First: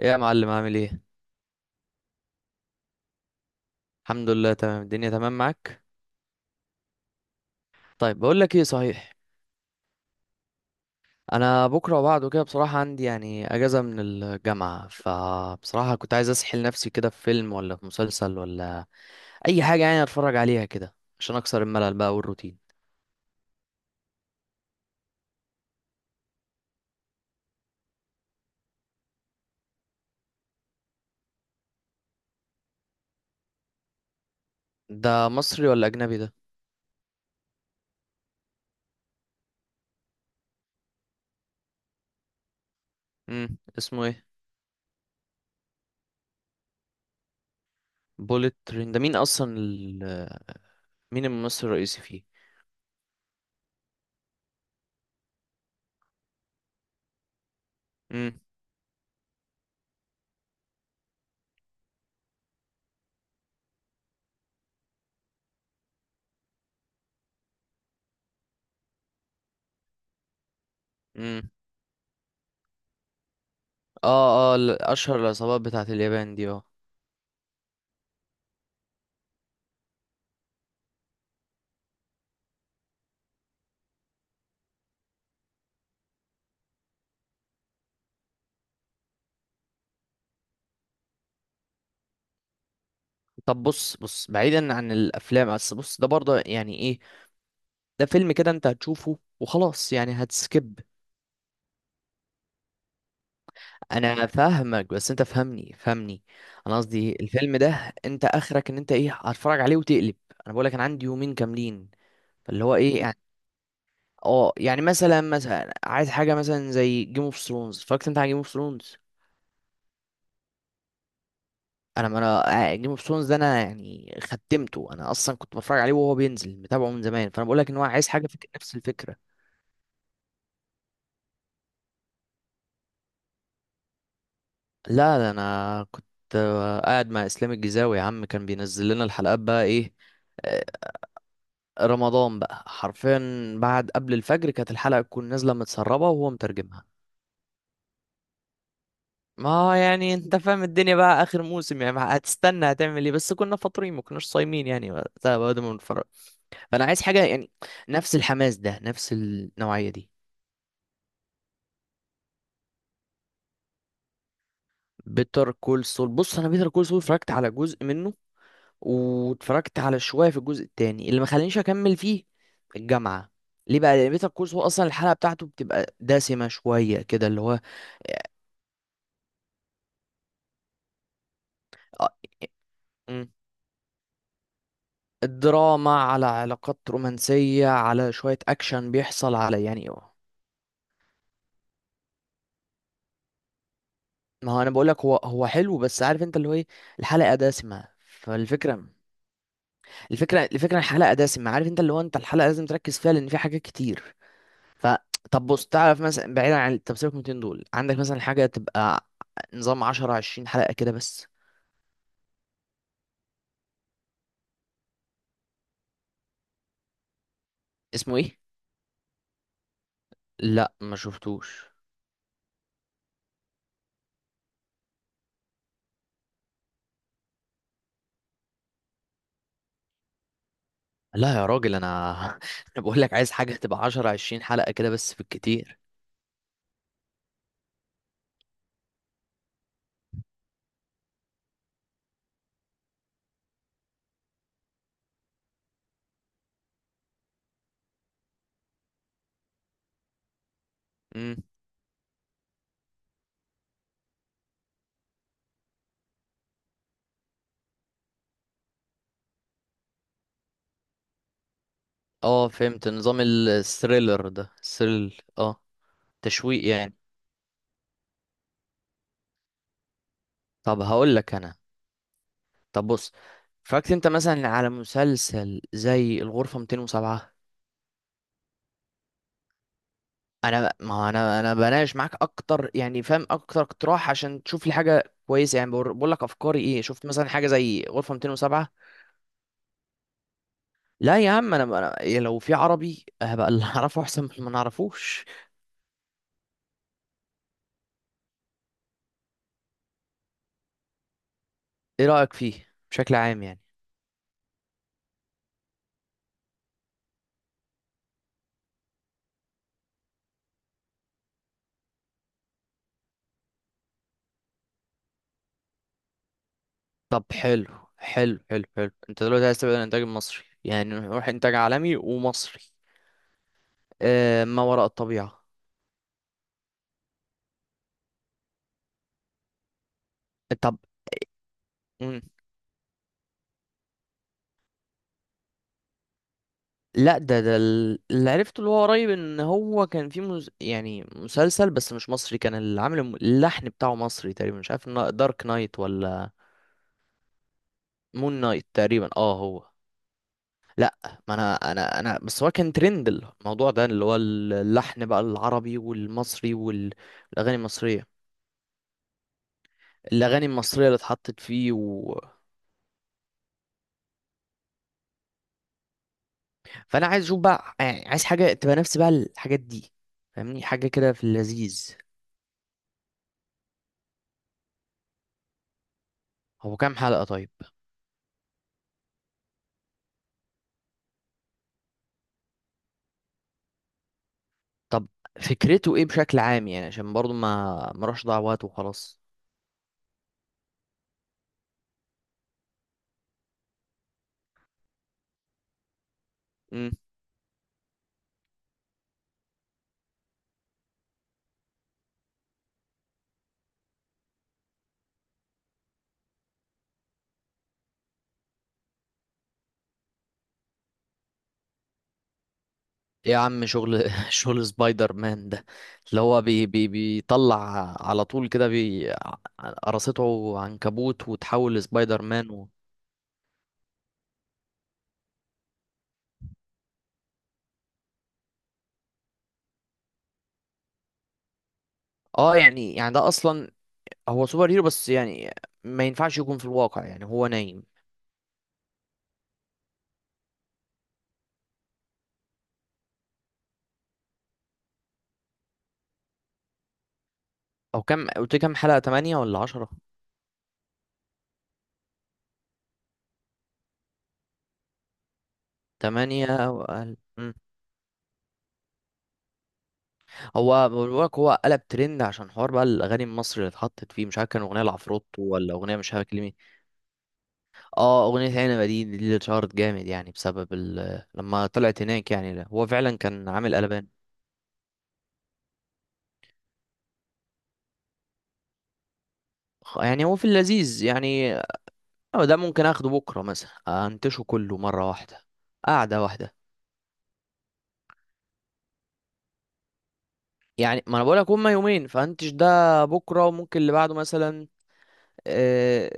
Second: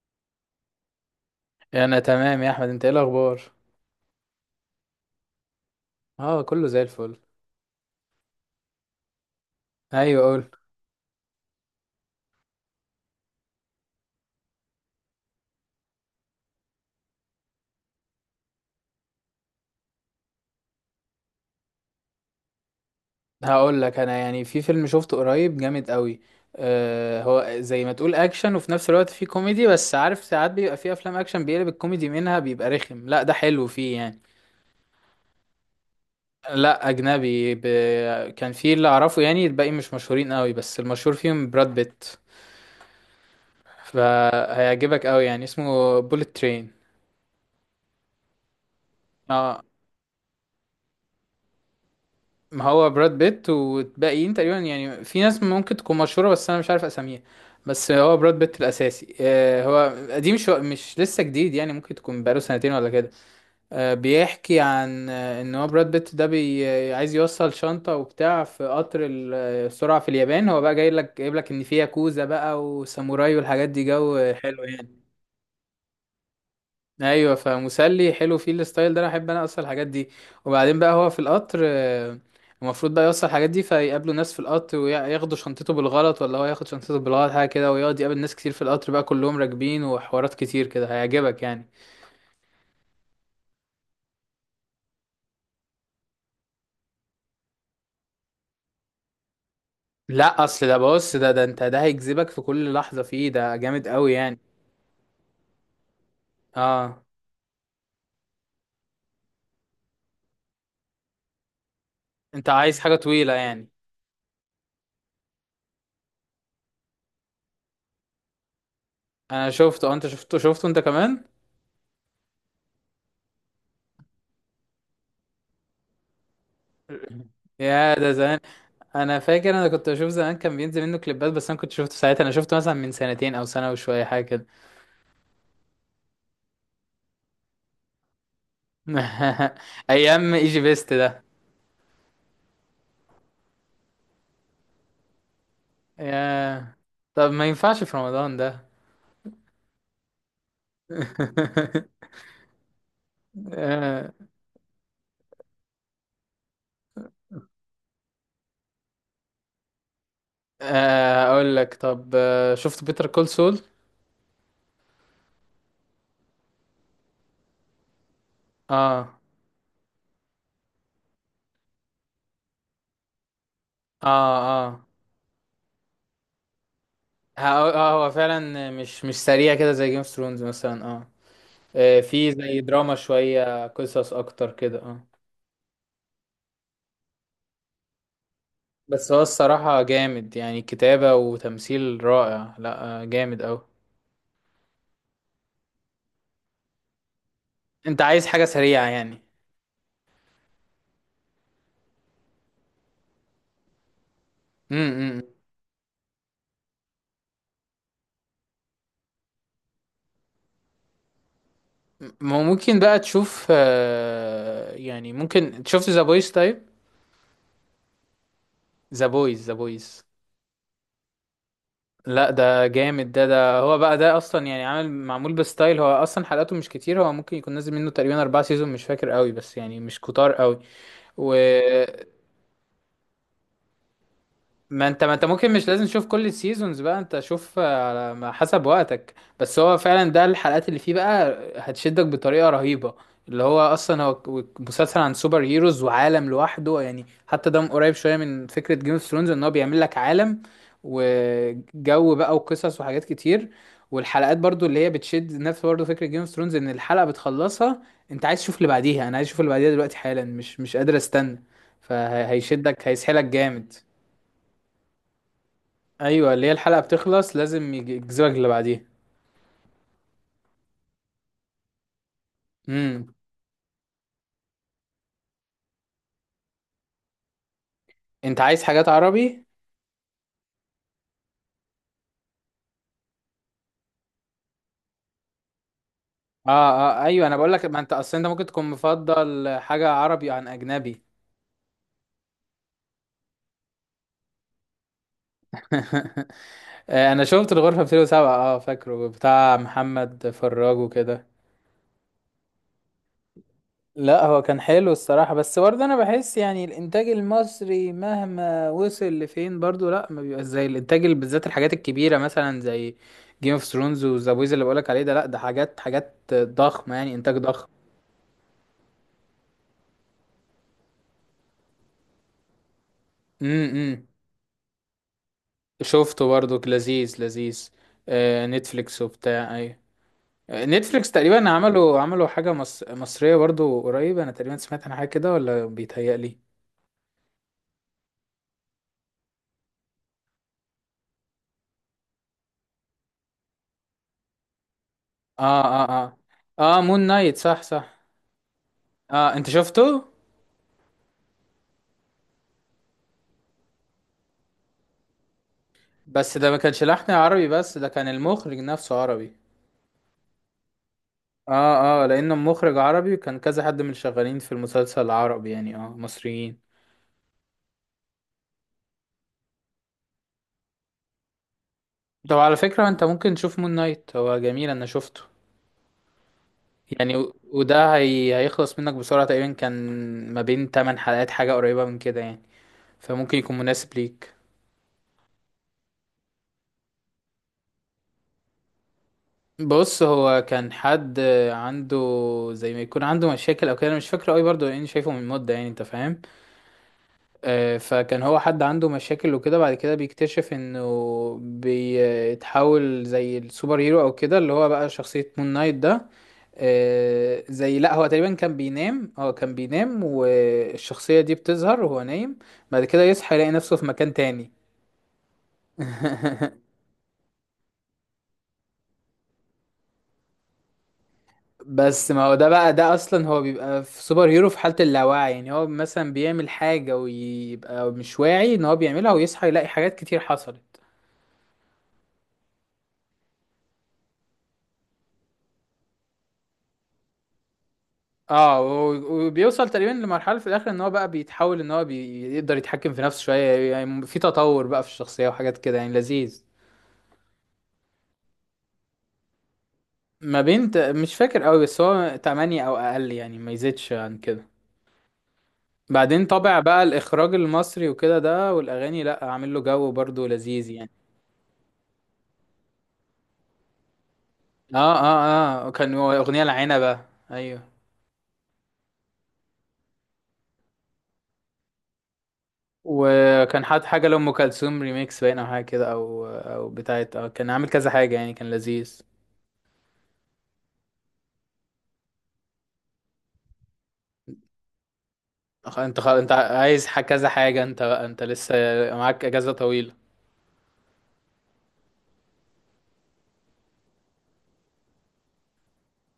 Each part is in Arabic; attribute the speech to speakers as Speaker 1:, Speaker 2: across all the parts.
Speaker 1: ايه يا معلم، عامل ايه؟
Speaker 2: انا تمام يا احمد، انت ايه الاخبار؟
Speaker 1: الحمد لله، تمام الدنيا، تمام معاك.
Speaker 2: اه، كله زي الفل.
Speaker 1: طيب بقول لك ايه صحيح.
Speaker 2: ايوه، قول.
Speaker 1: انا بكره وبعده كده بصراحه عندي يعني اجازه من الجامعه، فبصراحه كنت عايز اسحل نفسي كده في فيلم ولا في مسلسل ولا اي حاجه يعني اتفرج عليها كده عشان اكسر الملل بقى والروتين.
Speaker 2: هقول لك انا يعني في فيلم شفته قريب جامد قوي. هو زي ما تقول اكشن وفي نفس الوقت فيه كوميدي، بس عارف ساعات بيبقى فيه افلام اكشن بيقلب الكوميدي منها بيبقى رخم. لا، ده حلو فيه يعني.
Speaker 1: ده مصري ولا اجنبي ده؟
Speaker 2: لا، اجنبي كان فيه اللي اعرفه، يعني الباقي مش مشهورين قوي، بس المشهور فيهم براد بيت.
Speaker 1: اسمه ايه؟
Speaker 2: فهيعجبك قوي يعني، اسمه بوليت ترين.
Speaker 1: بوليت ترين، ده مين اصلا
Speaker 2: اه،
Speaker 1: مين الممثل الرئيسي فيه؟
Speaker 2: ما هو براد بيت، والباقيين تقريبا يعني في ناس ممكن تكون مشهورة بس أنا مش عارف أساميها. بس هو براد
Speaker 1: امم
Speaker 2: بيت الأساسي. هو قديم شو مش لسه جديد، يعني ممكن تكون بقاله سنتين ولا كده. بيحكي عن إن هو براد بيت ده بي آه، عايز يوصل شنطة وبتاع في قطر السرعة في اليابان. هو بقى جاي لك جايب
Speaker 1: امم.
Speaker 2: لك إن في ياكوزا بقى وساموراي والحاجات دي، جو
Speaker 1: اه اه،
Speaker 2: حلو يعني.
Speaker 1: اشهر العصابات بتاعت اليابان دي، اه.
Speaker 2: ايوه، فمسلي حلو فيه الستايل ده، انا احب، انا اصلا الحاجات دي. وبعدين بقى هو في القطر، المفروض بقى يوصل الحاجات دي، فيقابلوا ناس في القطر وياخدوا شنطته بالغلط، ولا هو ياخد شنطته بالغلط حاجه كده، ويقعد يقابل ناس كتير في القطر بقى كلهم راكبين، وحوارات كتير كده. هيعجبك يعني.
Speaker 1: طب بص بص، بعيدا عن الافلام، بس بص، ده برضه يعني ايه؟ ده فيلم كده انت هتشوفه وخلاص يعني
Speaker 2: لا، اصل ده،
Speaker 1: هتسكيب.
Speaker 2: بص، ده انت ده هيجذبك في كل لحظه فيه، ده جامد قوي
Speaker 1: انا
Speaker 2: يعني.
Speaker 1: فاهمك، بس انت فهمني فهمني. انا
Speaker 2: اه،
Speaker 1: قصدي الفيلم ده انت اخرك ان انت ايه؟ هتتفرج عليه وتقلب. انا بقولك انا عندي يومين كاملين،
Speaker 2: انت
Speaker 1: فاللي هو
Speaker 2: عايز حاجه
Speaker 1: ايه يعني.
Speaker 2: طويله يعني؟
Speaker 1: اه يعني مثلا مثلا عايز حاجه مثلا زي جيم اوف ثرونز. اتفرجت انت على جيم اوف ثرونز؟
Speaker 2: انا شفته. انت شفته انت كمان؟
Speaker 1: انا ما انا جيم اوف ثرونز ده انا يعني ختمته. انا اصلا كنت بتفرج عليه وهو بينزل متابعه من زمان، فانا بقولك ان هو
Speaker 2: يا،
Speaker 1: عايز
Speaker 2: ده
Speaker 1: حاجه في
Speaker 2: زمان.
Speaker 1: نفس الفكره.
Speaker 2: انا فاكر انا كنت بشوف زمان كان بينزل منه كليبات، بس انا كنت شفته ساعتها، انا شفته مثلا من سنتين او سنه وشويه حاجه كده.
Speaker 1: لا ده انا كنت قاعد مع اسلام الجزاوي يا عم، كان بينزل لنا الحلقات بقى ايه.
Speaker 2: ايام ايجي
Speaker 1: آه.
Speaker 2: بيست ده.
Speaker 1: رمضان بقى حرفيا، بعد، قبل الفجر، كانت الحلقة تكون نازلة متسربة وهو
Speaker 2: يا،
Speaker 1: مترجمها.
Speaker 2: طب ما ينفعش في رمضان ده.
Speaker 1: ما يعني انت فاهم الدنيا بقى، اخر موسم يعني هتستنى هتعمل ايه؟ بس كنا فاطرين، ما
Speaker 2: آه،
Speaker 1: كناش صايمين يعني وقتها بعد ما بنتفرج. فانا عايز حاجة يعني نفس الحماس ده، نفس النوعية دي.
Speaker 2: اقول لك طب، شفت بيتر كول سول؟
Speaker 1: بيتر كول سول، بص انا بيتر كول سول اتفرجت على جزء منه،
Speaker 2: اه،
Speaker 1: واتفرجت على شوية في الجزء التاني اللي ما خلانيش أكمل فيه، الجامعة. ليه بقى؟ لأن بيتر
Speaker 2: اه،
Speaker 1: كورس هو أصلا
Speaker 2: اه،
Speaker 1: الحلقة بتاعته بتبقى دسمة شوية كده اللي هو.
Speaker 2: هو فعلا مش سريع كده زي جيم اوف ثرونز مثلا، اه.
Speaker 1: آه.
Speaker 2: في زي دراما
Speaker 1: مم.
Speaker 2: شويه قصص اكتر كده، اه.
Speaker 1: الدراما على علاقات رومانسية، على شوية أكشن
Speaker 2: بس هو
Speaker 1: بيحصل، على
Speaker 2: الصراحة
Speaker 1: يعني.
Speaker 2: جامد يعني، كتابة وتمثيل رائع. لا جامد أوي.
Speaker 1: ما هو أنا بقولك هو هو حلو، بس عارف أنت اللي هو إيه، الحلقة دسمة
Speaker 2: أنت عايز حاجة سريعة
Speaker 1: فالفكرة.
Speaker 2: يعني؟
Speaker 1: الفكرة الحلقة دسمة، عارف أنت اللي هو، أنت الحلقة لازم تركز فيها لأن في حاجات كتير. ف
Speaker 2: امم.
Speaker 1: طب بص، تعرف مثلا، بعيدا عن، طب سيبك من 200 دول، عندك مثلا حاجة تبقى نظام 10 20 حلقة كده بس؟
Speaker 2: ما هو ممكن بقى تشوف، يعني ممكن شفت ذا بويز طيب؟
Speaker 1: اسمه ايه؟
Speaker 2: ذا بويز. ذا بويز.
Speaker 1: لا ما شفتوش.
Speaker 2: لا، ده جامد. ده هو بقى، ده أصلا يعني عامل معمول بستايل. هو أصلا حلقاته مش كتير، هو ممكن يكون نازل منه تقريبا 4 سيزون، مش فاكر قوي، بس يعني مش كتار قوي. و
Speaker 1: لا يا راجل، انا انا بقول لك عايز حاجة تبقى 10 20 حلقة
Speaker 2: ما
Speaker 1: كده
Speaker 2: انت ما
Speaker 1: بس، في
Speaker 2: انت ممكن مش
Speaker 1: الكتير.
Speaker 2: لازم تشوف كل السيزونز بقى، انت شوف على ما حسب وقتك. بس هو فعلا، ده الحلقات اللي فيه بقى هتشدك بطريقة رهيبة. اللي هو اصلا هو مسلسل عن سوبر هيروز وعالم لوحده يعني، حتى ده قريب شوية من فكرة جيم اوف ثرونز ان هو بيعمل لك عالم
Speaker 1: امم.
Speaker 2: وجو بقى وقصص وحاجات كتير. والحلقات برضو اللي هي بتشد، نفس برضو فكرة جيم اوف ثرونز ان الحلقة بتخلصها، انت عايز تشوف اللي بعديها، انا عايز اشوف اللي بعديها دلوقتي حالا، مش قادر استنى.
Speaker 1: اه
Speaker 2: فهيشدك
Speaker 1: فهمت، نظام
Speaker 2: هيسحلك جامد.
Speaker 1: الثريلر ده، ثريل، اه.
Speaker 2: ايوه، اللي هي
Speaker 1: تشويق
Speaker 2: الحلقه
Speaker 1: يعني.
Speaker 2: بتخلص لازم يجذبك اللي بعديها.
Speaker 1: طب هقول لك انا. طب بص،
Speaker 2: امم.
Speaker 1: اتفرجت انت مثلا على مسلسل زي الغرفة 207؟
Speaker 2: انت عايز حاجات عربي؟
Speaker 1: ما هو انا بناقش معاك اكتر يعني، فاهم اكتر اقتراح عشان تشوف لي حاجه كويسه يعني، بقول لك
Speaker 2: اه،
Speaker 1: افكاري ايه.
Speaker 2: اه،
Speaker 1: شفت
Speaker 2: ايوه،
Speaker 1: مثلا
Speaker 2: انا
Speaker 1: حاجه
Speaker 2: بقول لك، ما
Speaker 1: زي
Speaker 2: انت
Speaker 1: غرفه
Speaker 2: اصل انت ممكن تكون
Speaker 1: 207؟
Speaker 2: مفضل حاجه عربي عن اجنبي.
Speaker 1: لا يا عم، انا إيه، لو في عربي هبقى اللي اعرفه احسن من اللي ما نعرفوش.
Speaker 2: انا شفت الغرفه 207، اه فاكره، بتاع محمد فراج وكده.
Speaker 1: ايه رايك فيه بشكل عام يعني؟
Speaker 2: لا، هو كان حلو الصراحه، بس برضه انا بحس يعني الانتاج المصري مهما وصل لفين برضه لا، ما بيبقاش زي الانتاج بالذات الحاجات الكبيره مثلا زي جيم اوف ثرونز وذا بويز اللي بقولك عليه ده. لا، ده حاجات ضخمه يعني،
Speaker 1: طب
Speaker 2: انتاج
Speaker 1: حلو.
Speaker 2: ضخم.
Speaker 1: حلو حلو حلو، انت دلوقتي عايز تبعد عن الانتاج المصري يعني، نروح انتاج عالمي ومصري.
Speaker 2: امم.
Speaker 1: آه، ما وراء الطبيعه.
Speaker 2: شفته برضو، لذيذ لذيذ. آه، نتفليكس وبتاع، ايوه.
Speaker 1: طب.
Speaker 2: نتفليكس تقريبا عملوا
Speaker 1: مم.
Speaker 2: عملوا حاجة مصرية برضو قريب، انا تقريبا سمعت عن حاجة كده، ولا بيتهيألي.
Speaker 1: لا ده اللي عرفته، اللي هو قريب، ان هو كان في يعني مسلسل بس مش مصري، كان اللي عامل اللحن بتاعه مصري تقريبا، مش عارف إنه دارك
Speaker 2: اه،
Speaker 1: نايت
Speaker 2: اه،
Speaker 1: ولا.
Speaker 2: اه، اه، مون نايت، صح، صح.
Speaker 1: مون نايت تقريبا اه
Speaker 2: اه، انت
Speaker 1: هو.
Speaker 2: شفته؟
Speaker 1: لا. ما انا بس هو كان ترند الموضوع ده اللي هو اللحن بقى العربي
Speaker 2: بس ده
Speaker 1: والمصري
Speaker 2: ما كانش لحن عربي،
Speaker 1: والاغاني
Speaker 2: بس ده
Speaker 1: المصريه.
Speaker 2: كان المخرج نفسه عربي.
Speaker 1: الاغاني المصريه اللي اتحطت فيه
Speaker 2: اه، اه، لانه مخرج عربي، وكان كذا حد من اللي شغالين في المسلسل العربي يعني اه مصريين.
Speaker 1: فانا عايز اشوف بقى يعني، عايز حاجه تبقى نفس بقى الحاجات دي. فاهمني حاجه كده في اللذيذ.
Speaker 2: طب، على فكرة، انت ممكن تشوف مون نايت، هو جميل، انا شفته.
Speaker 1: هو كام
Speaker 2: يعني
Speaker 1: حلقه طيب؟
Speaker 2: وده هيخلص منك بسرعة تقريبا، كان ما بين 8 حلقات، حاجة قريبة من كده يعني. فممكن يكون مناسب ليك.
Speaker 1: طب، فكرته ايه بشكل عام يعني؟ عشان برضو ما اروحش اضيع وقت وخلاص.
Speaker 2: بص، هو كان حد عنده، زي ما يكون عنده مشاكل او كده، انا مش فاكره قوي برضه لاني شايفه من مده، يعني انت فاهم.
Speaker 1: امم.
Speaker 2: فكان هو حد عنده مشاكل وكده، بعد كده بيكتشف انه بيتحول زي السوبر هيرو او كده، اللي هو بقى شخصيه مون نايت ده. زي، لا هو تقريبا كان بينام والشخصية دي بتظهر وهو نايم، بعد كده
Speaker 1: ايه
Speaker 2: يصحى
Speaker 1: يا
Speaker 2: يلاقي
Speaker 1: عم
Speaker 2: نفسه في
Speaker 1: شغل
Speaker 2: مكان تاني.
Speaker 1: شغل سبايدر مان ده، اللي هو بي بي بيطلع على طول كده، قرصته عنكبوت وتحول
Speaker 2: بس
Speaker 1: لسبايدر
Speaker 2: ما هو ده
Speaker 1: مان
Speaker 2: بقى، ده اصلا هو بيبقى في سوبر هيرو في حالة اللاوعي، يعني هو مثلا بيعمل حاجة ويبقى مش واعي ان هو بيعملها، ويصحى يلاقي حاجات كتير حصلت.
Speaker 1: اه يعني ده اصلا هو سوبر هيرو، بس يعني ما ينفعش يكون في الواقع يعني هو نايم.
Speaker 2: اه، وبيوصل تقريبا لمرحلة في الاخر ان هو بقى بيتحول، ان هو بيقدر يتحكم في نفسه شوية، يعني في تطور بقى في الشخصية وحاجات كده، يعني لذيذ.
Speaker 1: او كم قلت كام حلقة، 8 ولا 10؟
Speaker 2: ما بين مش فاكر قوي، بس هو 8 او اقل يعني، ما يزيدش عن كده. بعدين طبع
Speaker 1: 8.
Speaker 2: بقى الاخراج المصري وكده ده، والاغاني، لا، عامل له جو برضه لذيذ
Speaker 1: هو
Speaker 2: يعني.
Speaker 1: بقولك هو قلب ترند عشان حوار بقى الاغاني المصري اللي اتحطت فيه، مش عارف كان اغنيه
Speaker 2: اه،
Speaker 1: العفروت
Speaker 2: اه، اه،
Speaker 1: ولا
Speaker 2: كان
Speaker 1: اغنيه،
Speaker 2: هو
Speaker 1: مش عارف
Speaker 2: اغنية
Speaker 1: كلمه.
Speaker 2: العنبة. ايوه.
Speaker 1: اه اغنيه عنبه، دي اللي اتشهرت جامد يعني بسبب لما طلعت هناك يعني، لا، هو فعلا كان
Speaker 2: وكان
Speaker 1: عامل
Speaker 2: حاط حاجة
Speaker 1: قلبان.
Speaker 2: لأم كلثوم ريميكس باين او حاجة كده، او بتاعت اه كان عامل كذا حاجة يعني، كان لذيذ.
Speaker 1: يعني هو في اللذيذ يعني. آه، ده ممكن اخده بكره مثلا، انتشه كله مره واحده،
Speaker 2: انت
Speaker 1: قعده
Speaker 2: انت
Speaker 1: واحده.
Speaker 2: عايز كذا حاجة، انت بقى لسه معاك اجازة طويلة.
Speaker 1: يعني ما انا بقولك هما يومين، فانتش ده بكره وممكن اللي بعده مثلا. آه.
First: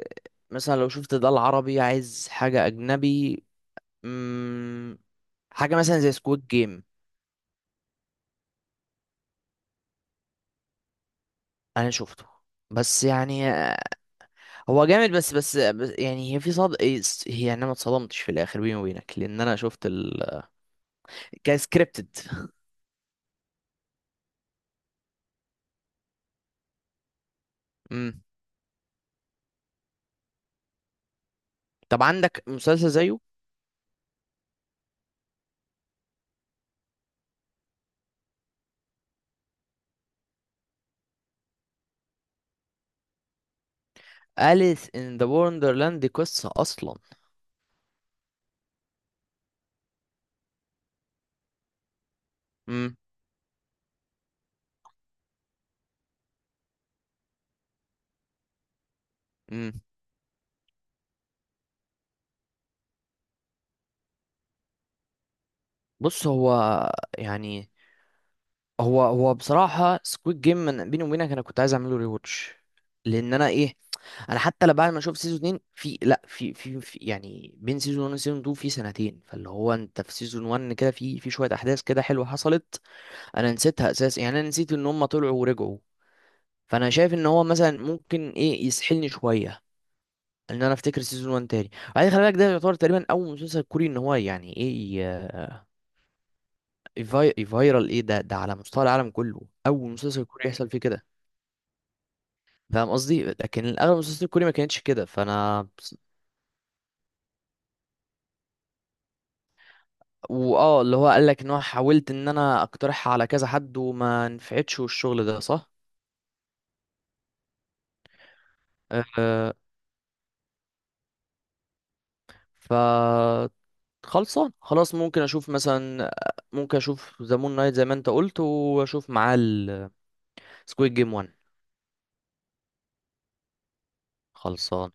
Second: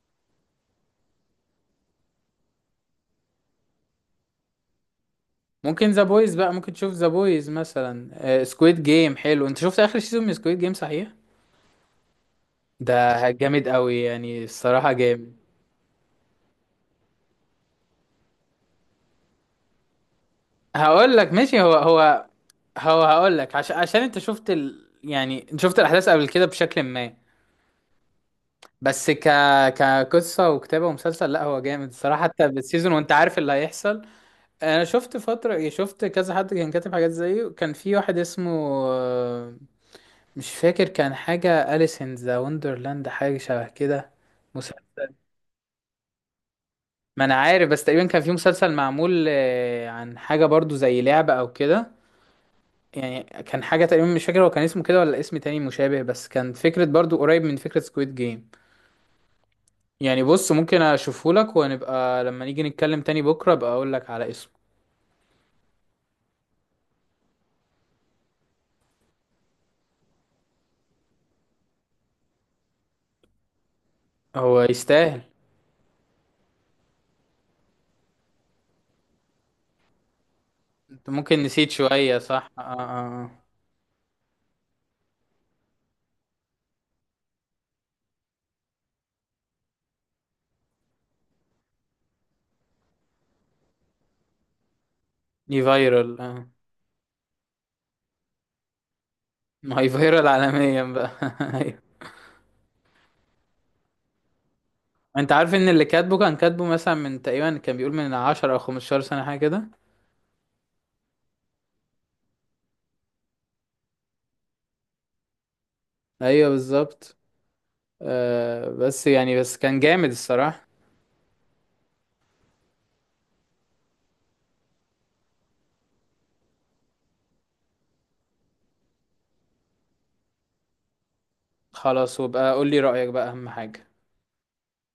Speaker 1: مثلا لو شفت ده العربي، عايز حاجه اجنبي، حاجه
Speaker 2: ممكن
Speaker 1: مثلا
Speaker 2: ذا
Speaker 1: زي
Speaker 2: بويز
Speaker 1: سكواد
Speaker 2: بقى، ممكن
Speaker 1: جيم.
Speaker 2: تشوف ذا بويز مثلا. سكويد جيم حلو، انت شفت اخر سيزون من سكويد جيم، صحيح؟
Speaker 1: انا شفته، بس
Speaker 2: ده
Speaker 1: يعني
Speaker 2: جامد
Speaker 1: آه.
Speaker 2: قوي يعني،
Speaker 1: هو
Speaker 2: الصراحة
Speaker 1: جامد، بس
Speaker 2: جامد.
Speaker 1: بس بس يعني هي في صد إيه، هي يعني انا ما اتصدمتش في الاخر بيني وبينك لان انا شفت ال
Speaker 2: هقول لك ماشي. هو
Speaker 1: كسكريبتد.
Speaker 2: هو هو هقول لك، عشان انت شفت يعني انت شفت الاحداث قبل كده بشكل ما.
Speaker 1: امم.
Speaker 2: بس كقصة وكتابة ومسلسل، لا هو جامد
Speaker 1: طب
Speaker 2: الصراحة،
Speaker 1: عندك
Speaker 2: حتى
Speaker 1: مسلسل
Speaker 2: بالسيزون وانت
Speaker 1: زيه؟
Speaker 2: عارف اللي هيحصل. انا شفت فترة يعني، شفت كذا حد كان كاتب حاجات زيه، كان في واحد اسمه آه، مش فاكر، كان حاجة أليس ان ذا وندرلاند، حاجة شبه كده.
Speaker 1: أليس
Speaker 2: مسلسل.
Speaker 1: ان ذا وندرلاند دي قصه اصلا؟
Speaker 2: ما انا عارف، بس تقريبا كان في مسلسل معمول عن حاجة برضو زي لعبة او كده.
Speaker 1: امم.
Speaker 2: يعني كان حاجة تقريبا، مش فاكر هو كان اسمه كده ولا اسم تاني مشابه، بس كان فكرة برضو قريب من فكرة سكويد جيم.
Speaker 1: امم.
Speaker 2: يعني بص، ممكن اشوفه لك ونبقى لما نيجي نتكلم تاني بكرة ابقى اقول لك على اسمه.
Speaker 1: بص هو، يعني، هو بصراحه سكواد جيم، من بيني وبينك انا كنت عايز اعمله ريواتش. لان انا ايه، انا
Speaker 2: هو
Speaker 1: حتى لا بعد ما اشوف
Speaker 2: يستاهل.
Speaker 1: سيزون 2، في، لا، في يعني بين سيزون 1 وسيزون 2 في سنتين، فاللي هو انت في سيزون 1 كده
Speaker 2: انت
Speaker 1: في
Speaker 2: ممكن
Speaker 1: شويه
Speaker 2: نسيت
Speaker 1: احداث كده
Speaker 2: شوية،
Speaker 1: حلوه
Speaker 2: صح؟ اه، اه.
Speaker 1: حصلت.
Speaker 2: آه.
Speaker 1: انا نسيتها اساسا يعني، انا نسيت ان هم طلعوا ورجعوا. فانا شايف ان هو مثلا ممكن ايه يسحلني شويه ان انا افتكر سيزون 1 تاني. بعدين خلي بالك ده يعتبر تقريبا اول مسلسل كوري، ان هو يعني ايه، ي-
Speaker 2: دي فايرال، اه.
Speaker 1: يفايرال ايه ده على مستوى العالم كله.
Speaker 2: ما هي
Speaker 1: اول مسلسل
Speaker 2: فايرال
Speaker 1: كوري يحصل فيه
Speaker 2: عالميا
Speaker 1: كده،
Speaker 2: بقى. ايوه.
Speaker 1: فاهم قصدي، لكن الاغلب المسلسلات الكوري ما كانتش كده
Speaker 2: انت عارف ان
Speaker 1: فانا.
Speaker 2: اللي كاتبه، كان كاتبه مثلا من تقريبا كان بيقول من 10 او 15 سنة حاجة كده.
Speaker 1: واه، اللي هو قال لك ان هو حاولت ان انا اقترحها على كذا حد وما نفعتش والشغل ده صح.
Speaker 2: ايوه، بالظبط. آه، بس يعني
Speaker 1: أه.
Speaker 2: بس كان جامد الصراحة.
Speaker 1: ف خلصان خلاص، ممكن اشوف مثلا، ممكن اشوف ذا مون نايت زي ما انت قلت واشوف معاه السكويد جيم 1.
Speaker 2: خلاص، وبقى قول لي رأيك بقى، اهم حاجة.
Speaker 1: خلصان.